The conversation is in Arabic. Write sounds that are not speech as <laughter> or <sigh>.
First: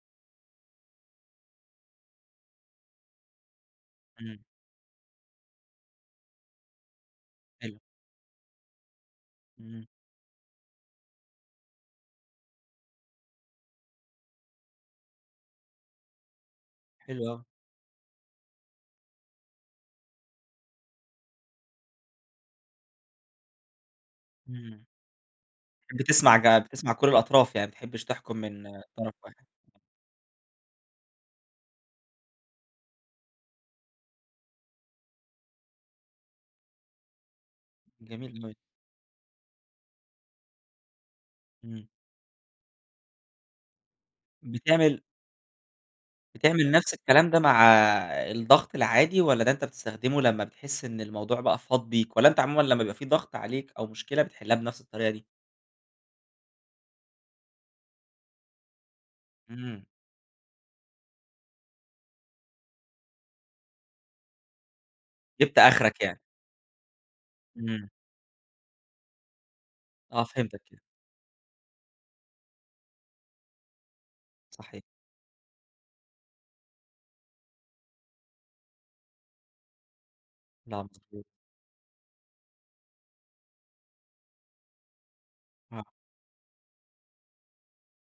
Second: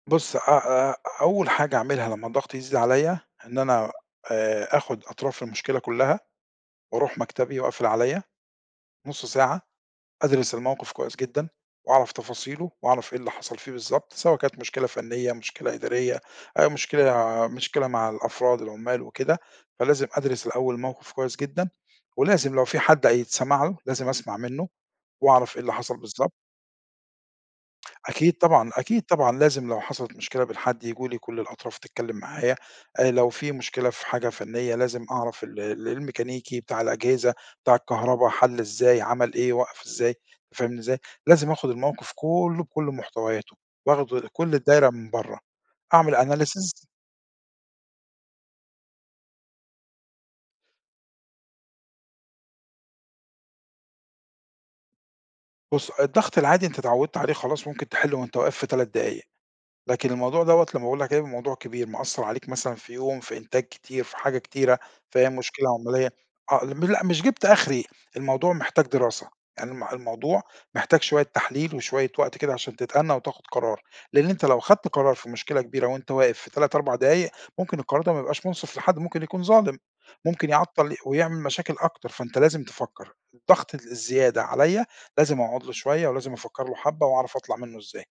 بُص، أ أ أول حاجة أعملها لمّا الضغط يزيد عليّا، إن أنا إمم. آآ آخُد أطراف المشكلة كُلّها وأروح مكتبي حلو. وأقفل عليّا نُص ساعة، إمم. أدرس الموقف كويس جدًا وأعرف تفاصيله وأعرف إيه اللي حصل فيه بالضبط، سواء كانت مشكلة فَنيّة، مشكلة إدارية آآ حلو أوي. مشكلة مشكلة مع الأفراد، العُمّال وكده، فلازم أدرس الأول الموقف كويس جدًا ولازم لو في حد هيتسمع له لازم أسمع منّه إمم. وأعرف إيه اللي حصل بالضب بتسمع ج بتسمع كل الأطراف، يعني ما بتحبّش أكيد تحكُم من طبعًا، أكيد طرف طبعًا. واحد. لازم لو حصلت مشكلة من حد ييجوا لي كل الأطراف تتكلّم معايا. آآ لو في مشكلة في حاجة فنيّة لازم أعرف ال ال الميكانيكي بتاع الأجهزة، بتاع الكهربا جميل <unintelligible> حَل إزاي، عمل إيه، وقف إزاي، فاهمني إزاي؟ لازم آخُد إمم. الموقف كُلّه بكل محتوياته وآخُد كل الدايرة بتعمل من برّه، أعمل بتعمل analysis نَفْس الكلام ده مع الضغط العادي والّا ده أنت بتستخدمه لمّا بتحِس إن الموضوع بقى فاض بيك والّا أنت عمومًا لمّا بيبقى في ضغْط عليك أو مشكلة، بتحلّها بنَفْس الطريقة دي؟ بُص، الضغط العادي أنت اتعوّدت عليه خلاص ممكن تحِلّه وأنت واقف في 3 دقايق. إمم. لكن الموضوع دوَّة لمّا باقول لك هيبقي الموضوع كبير مأثّر عليك مثلًا في يوم، في إنتاج كتير، في حاجة كتيرة، في أى جِبت مشكلة آخرك عملية، يعني. آه ل م لأ مش جِبت أخري، إمم. الموضوع محتاج دراسة. يعني الم آه الموضوع فهمتك كده. محتاج شوية تحليل وشوية وقت كده عشان تتأنّى وتاخُد قرار، لإن أنت لو صحيح. أخدت قرار في مشكلة كبيرة وأنت واقف في 3، 4 دقايق، ممكن القرار ده ما يبقاش مُنصِف لحد، ممكن يكون ظالم، ممكن نعم يعطّل صحيح. ويعمل مشاكل أكتر، فأنت لازم تفكّر. الضغط الزيادة عليّا، لازم أقعد له آه. شوية ولازم أفكّر له حبّة وأعرف أطلع منّه إزاي.